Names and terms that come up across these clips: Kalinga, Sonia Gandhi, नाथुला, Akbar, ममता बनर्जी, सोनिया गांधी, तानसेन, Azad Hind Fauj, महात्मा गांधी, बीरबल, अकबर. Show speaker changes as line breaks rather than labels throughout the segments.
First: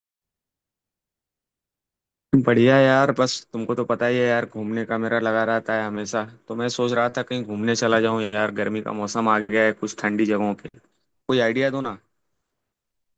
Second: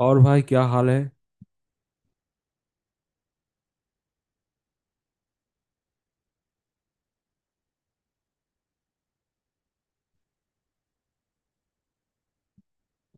और भाई, क्या हाल है।
बढ़िया यार। बस तुमको तो पता ही है यार, घूमने का मेरा लगा रहता है हमेशा। तो मैं सोच रहा था कहीं घूमने चला जाऊं यार। गर्मी का मौसम आ गया है, कुछ ठंडी जगहों पे कोई आइडिया दो ना।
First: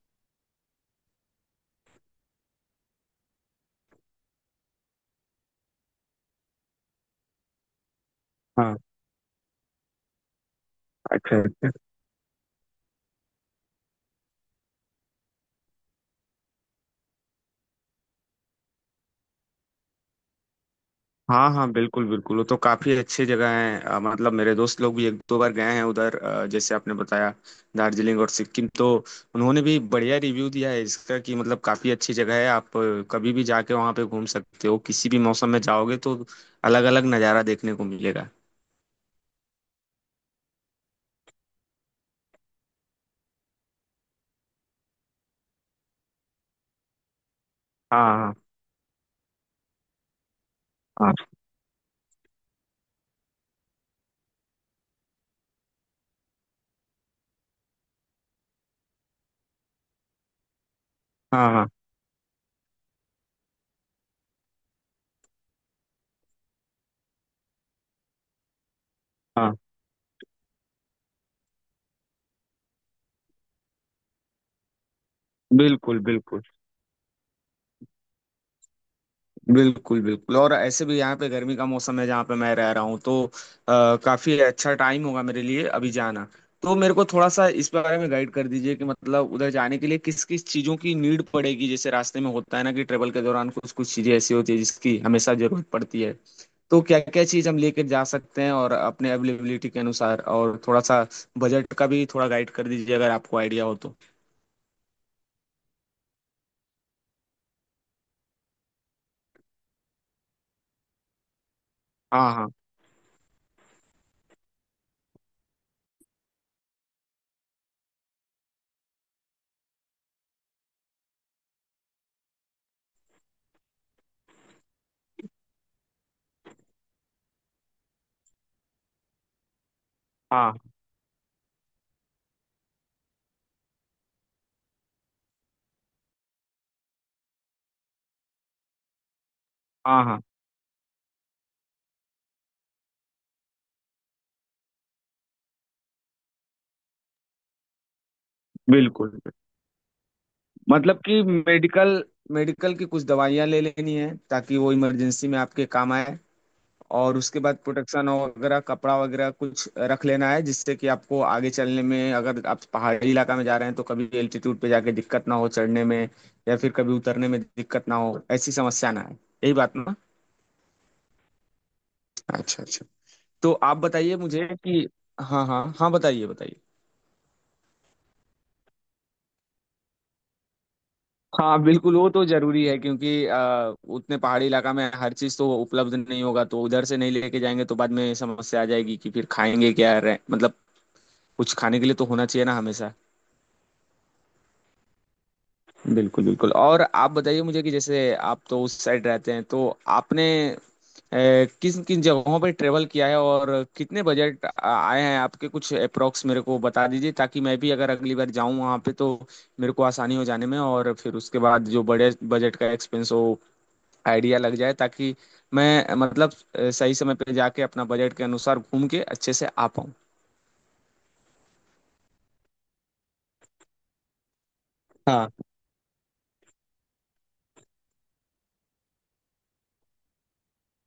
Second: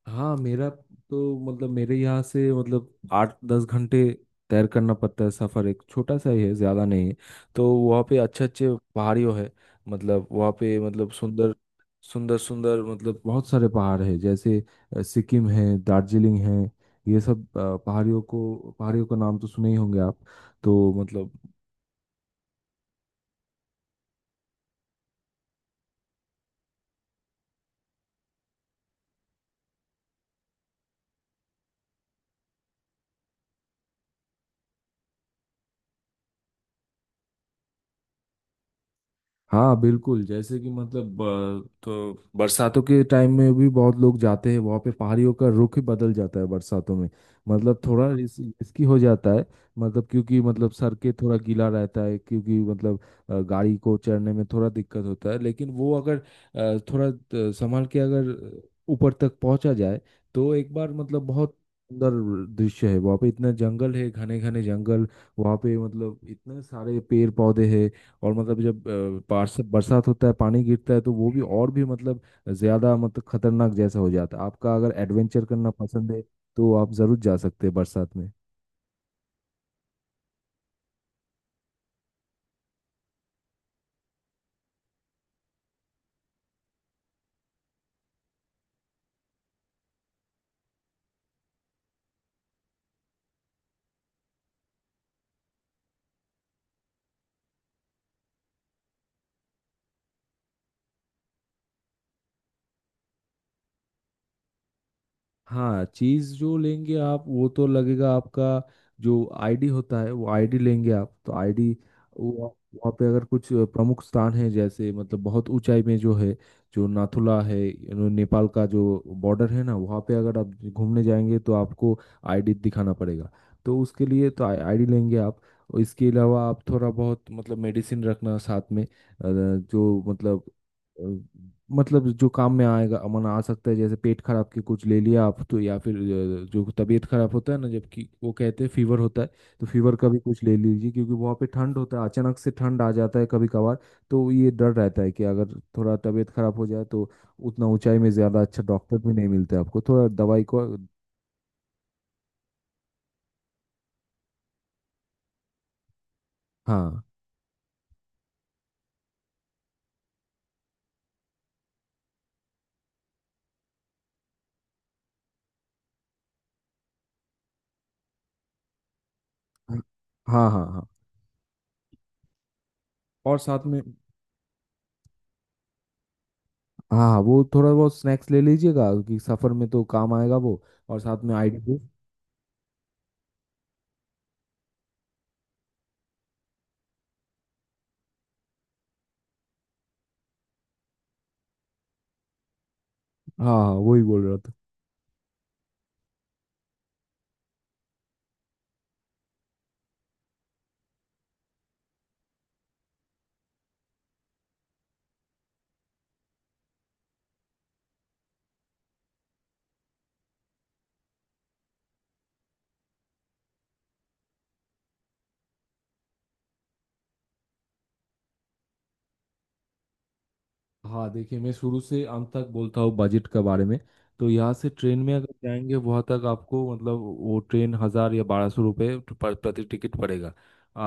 हाँ, मेरा तो मतलब मेरे यहाँ से मतलब 8-10 घंटे तैर करना पड़ता है। सफ़र एक छोटा सा ही है, ज़्यादा नहीं है। तो वहाँ पे अच्छे अच्छे
हाँ।
पहाड़ियों है। मतलब वहाँ पे मतलब
अच्छा
सुंदर
अच्छा।
सुंदर सुंदर मतलब बहुत सारे पहाड़ है, जैसे सिक्किम है, दार्जिलिंग है। ये सब पहाड़ियों को, पहाड़ियों का नाम तो सुने ही होंगे आप। तो मतलब,
हाँ हाँ बिल्कुल बिल्कुल, वो तो काफी अच्छी जगह है। मतलब मेरे दोस्त लोग भी एक दो बार गए हैं उधर। जैसे आपने बताया, दार्जिलिंग और सिक्किम तो उन्होंने भी बढ़िया रिव्यू दिया है इसका कि मतलब काफी अच्छी जगह है। आप कभी भी जाके वहाँ पे घूम सकते हो, किसी भी मौसम में जाओगे तो अलग अलग नज़ारा देखने को मिलेगा।
हाँ बिल्कुल, जैसे कि मतलब तो बरसातों के टाइम में भी बहुत लोग जाते हैं वहाँ पे। पहाड़ियों का रुख ही बदल जाता है बरसातों में। मतलब थोड़ा
हाँ हाँ
रिस्की हो जाता है। मतलब, क्योंकि मतलब सड़कें
हाँ
थोड़ा गीला रहता है, क्योंकि मतलब गाड़ी को चढ़ने में थोड़ा दिक्कत होता है। लेकिन वो अगर थोड़ा संभाल के अगर ऊपर तक पहुँचा जाए, तो एक बार मतलब
हाँ
बहुत
हाँ
सुंदर दृश्य है वहाँ पे। इतना जंगल है, घने घने जंगल। वहाँ पे मतलब इतने सारे पेड़ पौधे हैं। और मतलब जब
हाँ,
पार्स बरसात होता है, पानी गिरता है, तो वो भी और भी मतलब ज़्यादा मतलब खतरनाक जैसा हो जाता है। आपका अगर एडवेंचर करना
बिल्कुल
पसंद है,
बिल्कुल
तो आप ज़रूर जा सकते हैं बरसात में।
बिल्कुल बिल्कुल। और ऐसे भी यहाँ पे गर्मी का मौसम है जहाँ पे मैं रह रहा हूँ। तो काफी अच्छा टाइम होगा मेरे लिए अभी जाना। तो मेरे को थोड़ा सा इस बारे में गाइड कर दीजिए कि मतलब उधर जाने के लिए किस किस चीजों की नीड पड़ेगी। जैसे रास्ते में होता है ना कि ट्रेवल के दौरान कुछ कुछ चीजें ऐसी होती है जिसकी हमेशा जरूरत पड़ती है। तो क्या क्या चीज हम लेकर जा सकते हैं, और अपने अवेलेबिलिटी के अनुसार और थोड़ा सा बजट का भी थोड़ा गाइड कर दीजिए अगर आपको आइडिया हो तो।
हाँ, चीज जो लेंगे आप वो तो लगेगा आपका। जो आईडी होता है, वो आईडी लेंगे आप। तो आईडी वो
हाँ हाँ
वहाँ पे अगर कुछ प्रमुख स्थान है, जैसे मतलब बहुत ऊंचाई में जो है, जो नाथुला है, यू नो, नेपाल का जो बॉर्डर है ना, वहाँ पे अगर आप घूमने जाएंगे तो आपको आईडी दिखाना पड़ेगा। तो उसके लिए तो आईडी लेंगे आप। और इसके अलावा आप थोड़ा बहुत मतलब मेडिसिन रखना साथ में। जो मतलब
हाँ
अ, मतलब जो काम में आएगा, अमन आ सकता है। जैसे पेट खराब के कुछ ले लिया आप तो, या फिर जो तबीयत खराब होता है ना, जबकि वो कहते हैं फीवर होता है, तो
हाँ
फीवर
हाँ
का भी
हाँ,
कुछ ले लीजिए। क्योंकि वहाँ पे ठंड होता है, अचानक से ठंड आ जाता है कभी कभार। तो ये डर रहता है कि अगर थोड़ा तबीयत खराब हो जाए, तो उतना ऊंचाई में ज्यादा अच्छा डॉक्टर
बिल्कुल।
भी नहीं मिलते आपको थोड़ा दवाई को।
मतलब कि मेडिकल, मेडिकल की कुछ दवाइयाँ ले लेनी है ताकि वो इमरजेंसी में आपके काम आए।
हाँ,
और उसके बाद प्रोटेक्शन वगैरह, कपड़ा वगैरह कुछ रख लेना है जिससे कि आपको आगे चलने में, अगर आप पहाड़ी इलाका में जा रहे हैं तो कभी एल्टीट्यूड पे जाके दिक्कत ना हो चढ़ने में, या फिर कभी उतरने में दिक्कत ना हो, ऐसी समस्या ना आए। यही बात
हाँ,
ना।
हाँ, हाँ, हाँ।
अच्छा अच्छा।
और
तो
साथ
आप
में,
बताइए मुझे कि, हाँ हाँ हाँ, बताइए बताइए।
हाँ हाँ, वो थोड़ा बहुत स्नैक्स ले लीजिएगा, क्योंकि सफर में तो काम आएगा वो। और साथ में आईडी
हाँ
प्रूफ।
बिल्कुल, वो तो जरूरी है। क्योंकि उतने पहाड़ी इलाका में हर चीज तो उपलब्ध नहीं होगा। तो उधर से नहीं लेके जाएंगे तो बाद में समस्या आ जाएगी कि फिर खाएंगे क्या, रह मतलब कुछ खाने के लिए तो होना चाहिए ना हमेशा।
हाँ हाँ, वही बोल रहा था।
बिल्कुल बिल्कुल। और आप बताइए मुझे कि जैसे आप तो उस साइड रहते हैं तो आपने किन किन जगहों पर ट्रेवल किया है और कितने बजट आए हैं आपके? कुछ अप्रोक्स मेरे को बता दीजिए ताकि मैं भी अगर अगली बार जाऊं वहां पे तो मेरे को आसानी हो जाने में, और फिर उसके बाद जो बड़े बजट का एक्सपेंस हो आइडिया लग जाए ताकि मैं मतलब सही समय पे जाके अपना बजट के अनुसार घूम के अच्छे से आ पाऊँ।
हाँ, देखिए, मैं शुरू से अंत तक बोलता हूँ बजट के बारे में। तो यहाँ से ट्रेन में
हाँ।
अगर जाएंगे वहाँ तक, आपको मतलब वो ट्रेन 1000 या 1200 रुपये पर प्रति टिकट पड़ेगा।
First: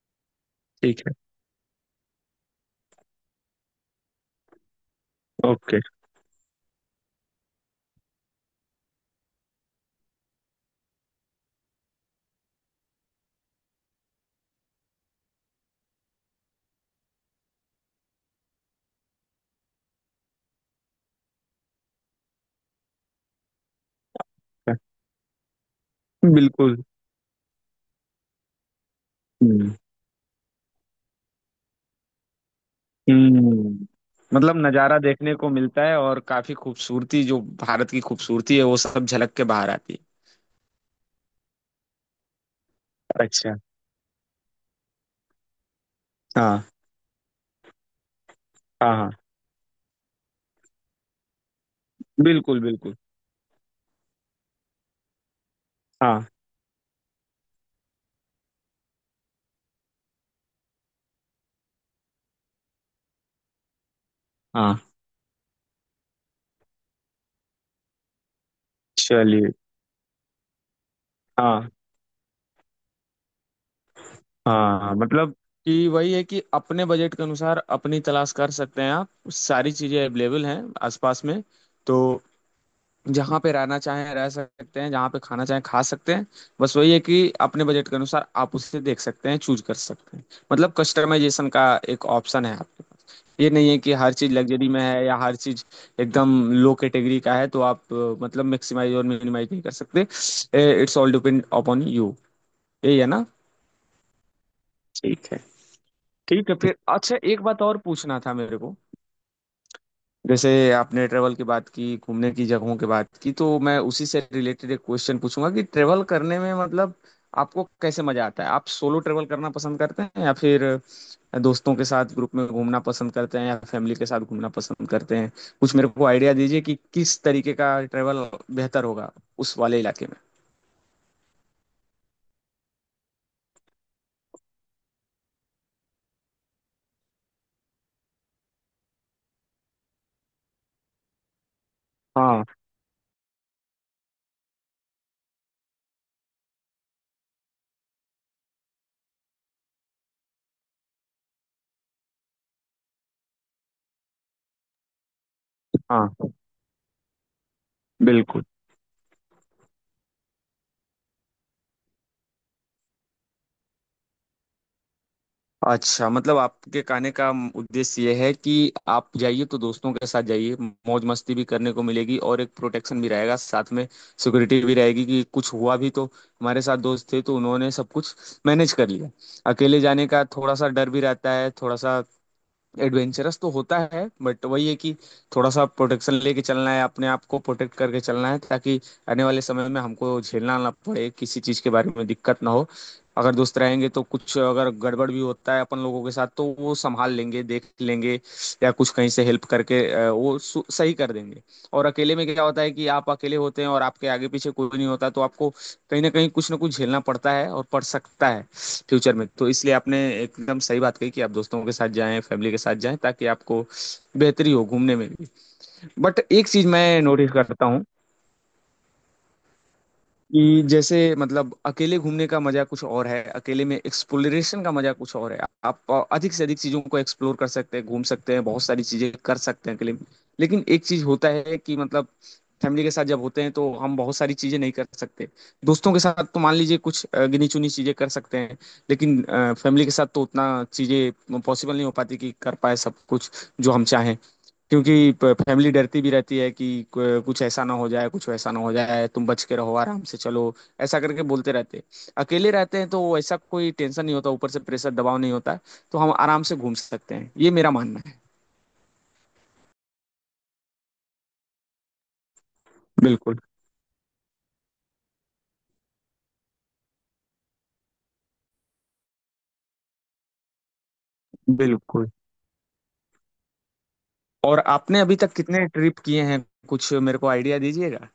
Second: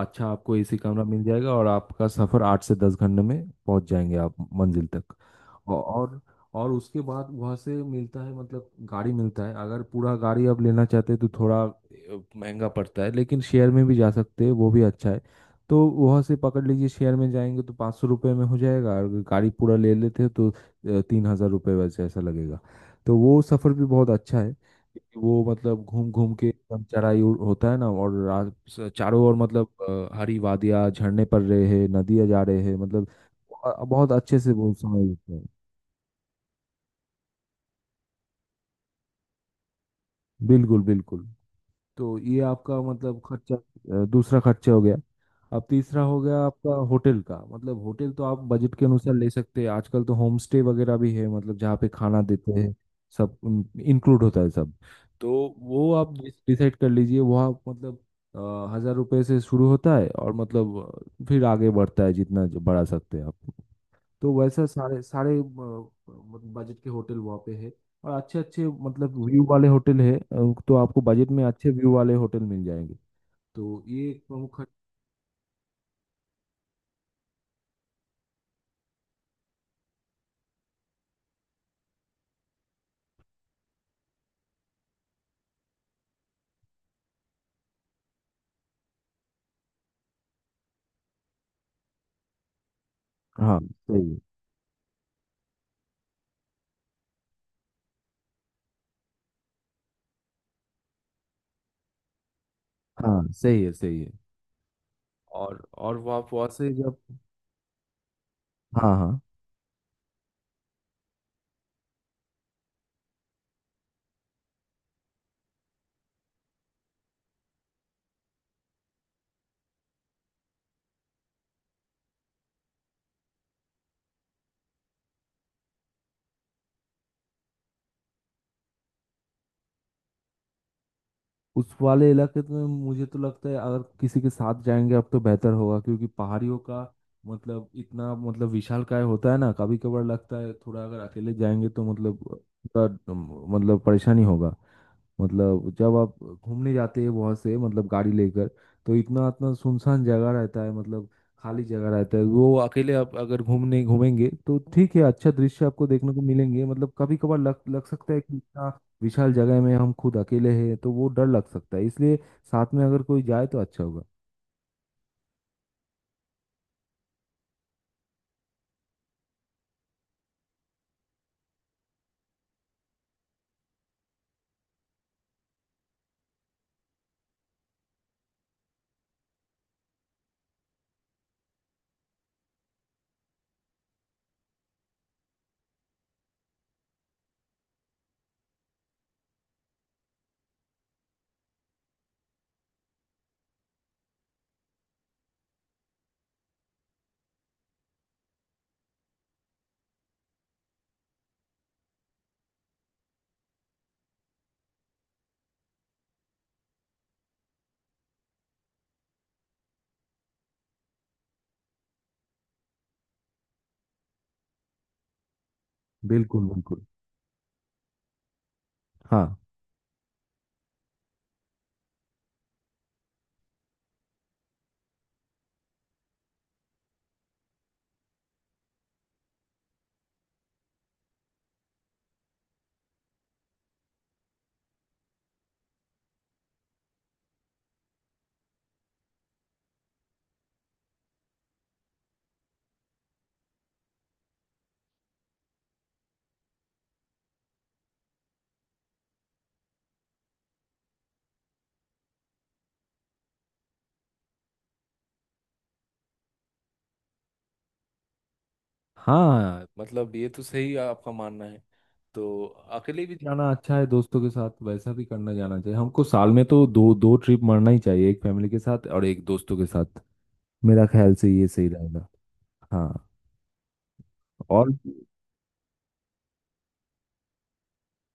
अच्छा, आपको एसी
ठीक
कमरा
है।
मिल जाएगा और आपका सफ़र 8 से 10 घंटे में पहुँच जाएंगे आप मंजिल तक।
ओके।
औ- और और उसके बाद वहाँ से मिलता है, मतलब गाड़ी मिलता है। अगर पूरा गाड़ी आप लेना चाहते हैं तो थोड़ा महंगा पड़ता है, लेकिन शेयर में भी जा सकते हैं, वो भी अच्छा है। तो वहाँ से पकड़ लीजिए, शेयर में जाएंगे तो 500 रुपये में हो जाएगा। और अगर गाड़ी पूरा ले लेते हैं, तो 3000 रुपये वैसे ऐसा लगेगा। तो वो सफ़र भी बहुत अच्छा है, क्योंकि वो मतलब घूम घूम के
बिल्कुल।
एकदम चराई होता है ना। और चारों ओर मतलब
हम्म।
हरी वादियाँ, झरने पड़ रहे हैं, नदियाँ जा रहे हैं, मतलब
हम्म।
बहुत अच्छे से
मतलब
वो
नज़ारा
समय बीतता
देखने
है।
को मिलता है और काफी खूबसूरती जो भारत की खूबसूरती है वो सब झलक के बाहर आती
बिल्कुल बिल्कुल। तो ये आपका मतलब
है।
खर्चा,
अच्छा।
दूसरा खर्चा हो गया। अब तीसरा हो गया
हाँ
आपका होटल का। मतलब होटल तो आप बजट के
हाँ हाँ
अनुसार ले सकते हैं। आजकल तो होम स्टे वगैरह भी है, मतलब जहाँ पे खाना देते
बिल्कुल
हैं,
बिल्कुल।
सब इंक्लूड होता है सब। तो वो आप
हाँ
डिसाइड कर लीजिए। वो आप मतलब 1000 रुपए से शुरू होता है और मतलब फिर आगे बढ़ता है जितना जो बढ़ा सकते हैं आप। तो वैसा
हाँ।
सारे सारे बजट के होटल वहाँ पे है। और अच्छे अच्छे मतलब व्यू
चलिए।
वाले होटल है। तो आपको बजट में अच्छे
हाँ
व्यू वाले होटल मिल जाएंगे। तो ये एक प्रमुख
हाँ। मतलब कि वही है कि अपने बजट के अनुसार अपनी तलाश कर सकते हैं आप। सारी चीजें अवेलेबल हैं आसपास में। तो जहाँ पे रहना चाहें रह सकते हैं, जहाँ पे खाना चाहें खा सकते हैं। बस वही है कि अपने बजट के अनुसार आप उसे देख सकते हैं, चूज कर सकते हैं। मतलब कस्टमाइजेशन का एक ऑप्शन है आपके पास। ये
हाँ,
नहीं है कि
सही
हर
है।
चीज लग्जरी में है या हर चीज एकदम लो कैटेगरी का है। तो आप मतलब मैक्सिमाइज और मिनिमाइज नहीं कर सकते। It's all depend upon you. यही है ना।
हाँ सही है, सही है।
ठीक है। ठीक।
और वो आप वहाँ
ठीक है
से
फिर।
जब,
अच्छा, एक बात और पूछना था मेरे को।
हाँ हाँ,
जैसे आपने ट्रेवल की बात की, घूमने की जगहों की बात की, तो मैं उसी से रिलेटेड एक क्वेश्चन पूछूंगा कि ट्रेवल करने में मतलब आपको कैसे मजा आता है? आप सोलो ट्रेवल करना पसंद करते हैं या फिर दोस्तों के साथ ग्रुप में घूमना पसंद करते हैं या फैमिली के साथ घूमना पसंद करते हैं? कुछ मेरे को आइडिया दीजिए कि किस तरीके का ट्रेवल बेहतर होगा उस वाले इलाके में।
उस वाले इलाके में मुझे तो लगता है अगर किसी के साथ जाएंगे अब तो बेहतर होगा, क्योंकि पहाड़ियों का मतलब इतना मतलब विशालकाय होता है ना। कभी कभार लगता है थोड़ा अगर अकेले जाएंगे तो मतलब
हाँ
मतलब परेशानी होगा। मतलब जब आप घूमने जाते हैं वहाँ से, मतलब गाड़ी लेकर, तो इतना इतना सुनसान जगह रहता है, मतलब खाली जगह रहता है। वो अकेले आप अगर घूमने घूमेंगे तो ठीक है, अच्छा दृश्य आपको देखने
हाँ।
को मिलेंगे। मतलब कभी कभार लग लग सकता है कि
बिल्कुल।
इतना विशाल जगह में हम खुद अकेले हैं, तो वो डर लग सकता है। इसलिए साथ में अगर कोई जाए तो अच्छा होगा।
अच्छा, मतलब आपके कहने का उद्देश्य यह है कि आप जाइए तो दोस्तों के साथ जाइए। मौज मस्ती भी करने को मिलेगी और एक प्रोटेक्शन भी रहेगा साथ में, सिक्योरिटी भी रहेगी कि कुछ हुआ भी तो हमारे साथ दोस्त थे तो उन्होंने सब कुछ मैनेज कर लिया। अकेले जाने का थोड़ा सा डर भी रहता है। थोड़ा सा एडवेंचरस तो होता है, बट वही है कि थोड़ा सा प्रोटेक्शन लेके चलना है, अपने आप को प्रोटेक्ट करके चलना है ताकि आने वाले समय में हमको झेलना ना पड़े किसी चीज़ के बारे में, दिक्कत ना हो। अगर दोस्त रहेंगे तो कुछ अगर गड़बड़ भी होता है अपन लोगों के साथ तो वो संभाल लेंगे, देख लेंगे, या कुछ कहीं से हेल्प करके वो सही कर देंगे। और अकेले में क्या होता है कि आप अकेले होते हैं और आपके आगे पीछे कोई नहीं होता, तो आपको कहीं ना कहीं कुछ ना कुछ झेलना पड़ता है और पड़ सकता है फ्यूचर में। तो इसलिए आपने एकदम सही बात कही कि आप दोस्तों के साथ जाएं फैमिली के साथ जाएं ताकि आपको बेहतरी हो घूमने में भी। बट
बिल्कुल
एक चीज
बिल्कुल।
मैं नोटिस करता हूँ
हाँ
कि जैसे मतलब अकेले घूमने का मजा कुछ और है, अकेले में एक्सप्लोरेशन का मजा कुछ और है। आप अधिक से अधिक चीजों को एक्सप्लोर कर सकते हैं, घूम सकते हैं, बहुत सारी चीजें कर सकते हैं अकेले में। लेकिन एक चीज होता है कि मतलब फैमिली के साथ जब होते हैं तो हम बहुत सारी चीजें नहीं कर सकते। दोस्तों के साथ तो मान लीजिए कुछ गिनी चुनी चीजें कर सकते हैं। लेकिन फैमिली के साथ तो उतना चीजें पॉसिबल नहीं हो पाती कि कर पाए सब कुछ जो हम चाहें। क्योंकि फैमिली डरती भी रहती है कि कुछ ऐसा ना हो जाए, कुछ वैसा ना हो जाए, तुम बच के रहो, आराम से चलो, ऐसा करके बोलते रहते हैं। अकेले रहते हैं तो ऐसा कोई टेंशन नहीं होता, ऊपर से प्रेशर दबाव नहीं होता। तो हम आराम से घूम सकते हैं, ये मेरा मानना है।
हाँ, मतलब ये तो सही आपका मानना है। तो अकेले भी
बिल्कुल
जाना अच्छा है, दोस्तों के साथ वैसा भी करना जाना चाहिए। हमको साल में तो दो दो ट्रिप मारना ही चाहिए, एक फैमिली के साथ और एक दोस्तों के साथ। मेरा ख्याल से ये सही रहेगा।
बिल्कुल।
हाँ।
और
और
आपने अभी तक कितने ट्रिप किए हैं? कुछ मेरे को आइडिया दीजिएगा।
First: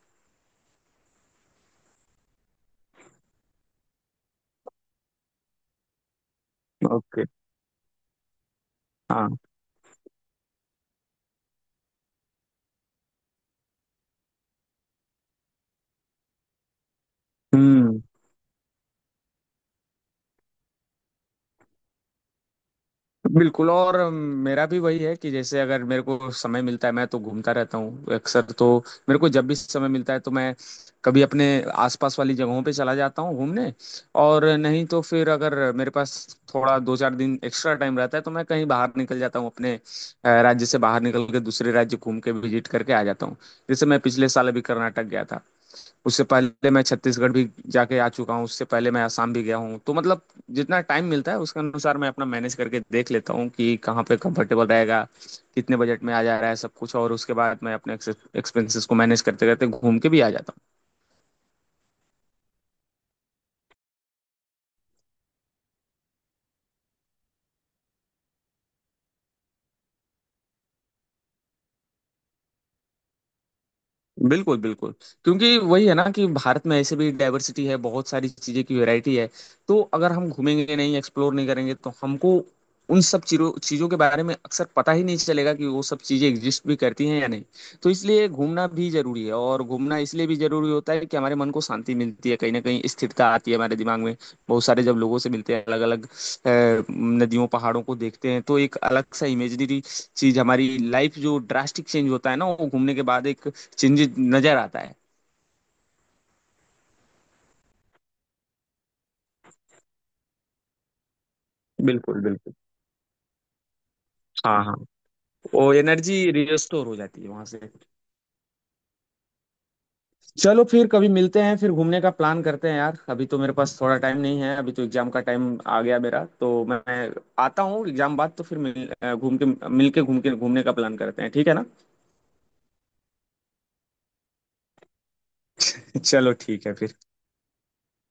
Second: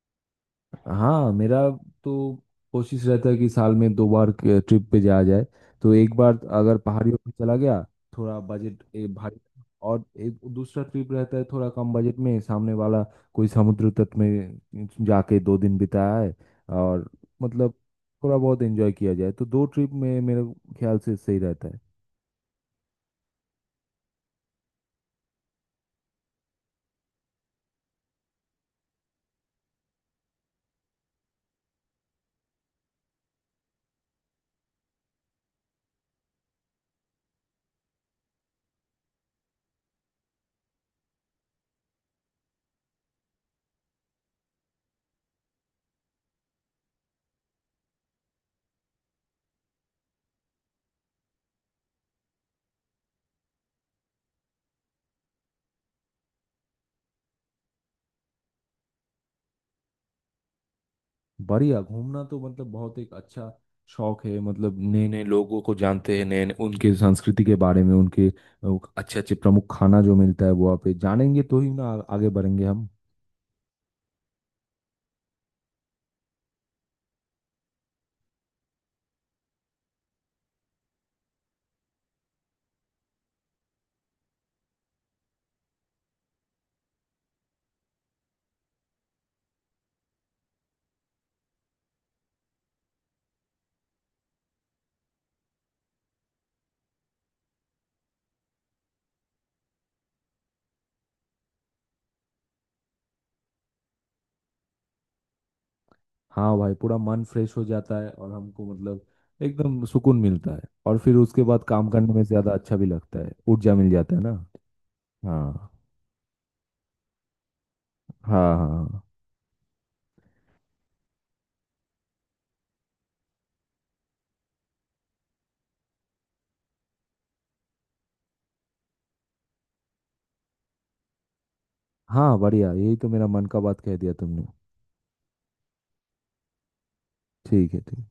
हाँ, मेरा तो कोशिश रहता है कि साल में 2 बार ट्रिप पे जाया जाए। तो एक बार अगर पहाड़ियों
ओके।
पे चला गया, थोड़ा बजट
हाँ।
भारी। और एक दूसरा ट्रिप रहता है थोड़ा कम बजट में सामने वाला, कोई समुद्र तट में जाके 2 दिन बिताया है। और मतलब
हम्म।
थोड़ा बहुत एंजॉय किया जाए, तो दो ट्रिप में मेरे ख्याल से सही रहता है।
बिल्कुल। और मेरा भी वही है कि जैसे अगर मेरे को समय मिलता है मैं तो घूमता रहता हूँ अक्सर। तो मेरे को जब भी समय मिलता है तो मैं कभी अपने आसपास वाली जगहों पे चला जाता हूँ घूमने, और नहीं तो फिर अगर मेरे पास थोड़ा दो चार दिन एक्स्ट्रा टाइम रहता है तो मैं कहीं बाहर निकल जाता हूँ, अपने राज्य से बाहर निकल के दूसरे राज्य घूम के विजिट करके आ जाता हूँ। जैसे मैं पिछले साल अभी कर्नाटक गया था, उससे पहले मैं छत्तीसगढ़ भी जाके आ चुका हूँ, उससे पहले मैं आसाम भी गया हूँ। तो मतलब जितना टाइम मिलता है उसके अनुसार मैं अपना मैनेज करके देख लेता हूँ कि कहाँ पे कंफर्टेबल रहेगा, कितने बजट में आ जा रहा है सब कुछ, और उसके बाद मैं अपने एक्सपेंसेस को मैनेज करते करते घूम के भी आ जाता।
बढ़िया, घूमना तो मतलब बहुत एक अच्छा शौक है। मतलब नए नए लोगों को जानते हैं, नए नए उनके संस्कृति के बारे में, उनके अच्छे अच्छे प्रमुख खाना जो मिलता है वो आप जानेंगे तो ही ना आगे बढ़ेंगे हम।
बिल्कुल बिल्कुल। क्योंकि वही है ना कि भारत में ऐसे भी डाइवर्सिटी है, बहुत सारी चीजें की वैरायटी है। तो अगर हम घूमेंगे नहीं, एक्सप्लोर नहीं करेंगे तो हमको उन सब चीजों चीजों के बारे में अक्सर पता ही नहीं चलेगा कि वो सब चीजें एग्जिस्ट भी करती हैं या नहीं। तो इसलिए घूमना भी जरूरी है। और घूमना इसलिए भी जरूरी होता है कि हमारे मन को शांति मिलती है, कहीं ना कहीं स्थिरता आती है हमारे दिमाग में। बहुत सारे जब लोगों से मिलते हैं, अलग अलग नदियों पहाड़ों को देखते हैं, तो एक अलग सा इमेजिनरी चीज हमारी लाइफ जो ड्रास्टिक चेंज होता है ना वो घूमने के बाद एक चेंजेस नजर आता है।
हाँ भाई, पूरा मन फ्रेश हो जाता है और हमको मतलब एकदम सुकून मिलता है। और फिर उसके बाद काम करने
बिल्कुल
में ज्यादा
बिल्कुल।
अच्छा भी लगता है, ऊर्जा मिल जाता है ना।
हाँ हाँ।
हाँ,
वो एनर्जी रिस्टोर हो जाती है वहां से।
हाँ, हाँ, हाँ,
चलो फिर कभी मिलते हैं, फिर घूमने का प्लान करते हैं यार। अभी तो मेरे पास थोड़ा टाइम नहीं है, अभी तो एग्जाम का टाइम आ गया मेरा। तो मैं आता हूँ एग्जाम बाद, तो फिर मिल घूम के मिल के घूम के घूमने का प्लान करते हैं, ठीक है ना?
हाँ, बढ़िया, यही तो मेरा मन का बात कह दिया तुमने।
चलो ठीक है फिर।
ठीक है, ठीक।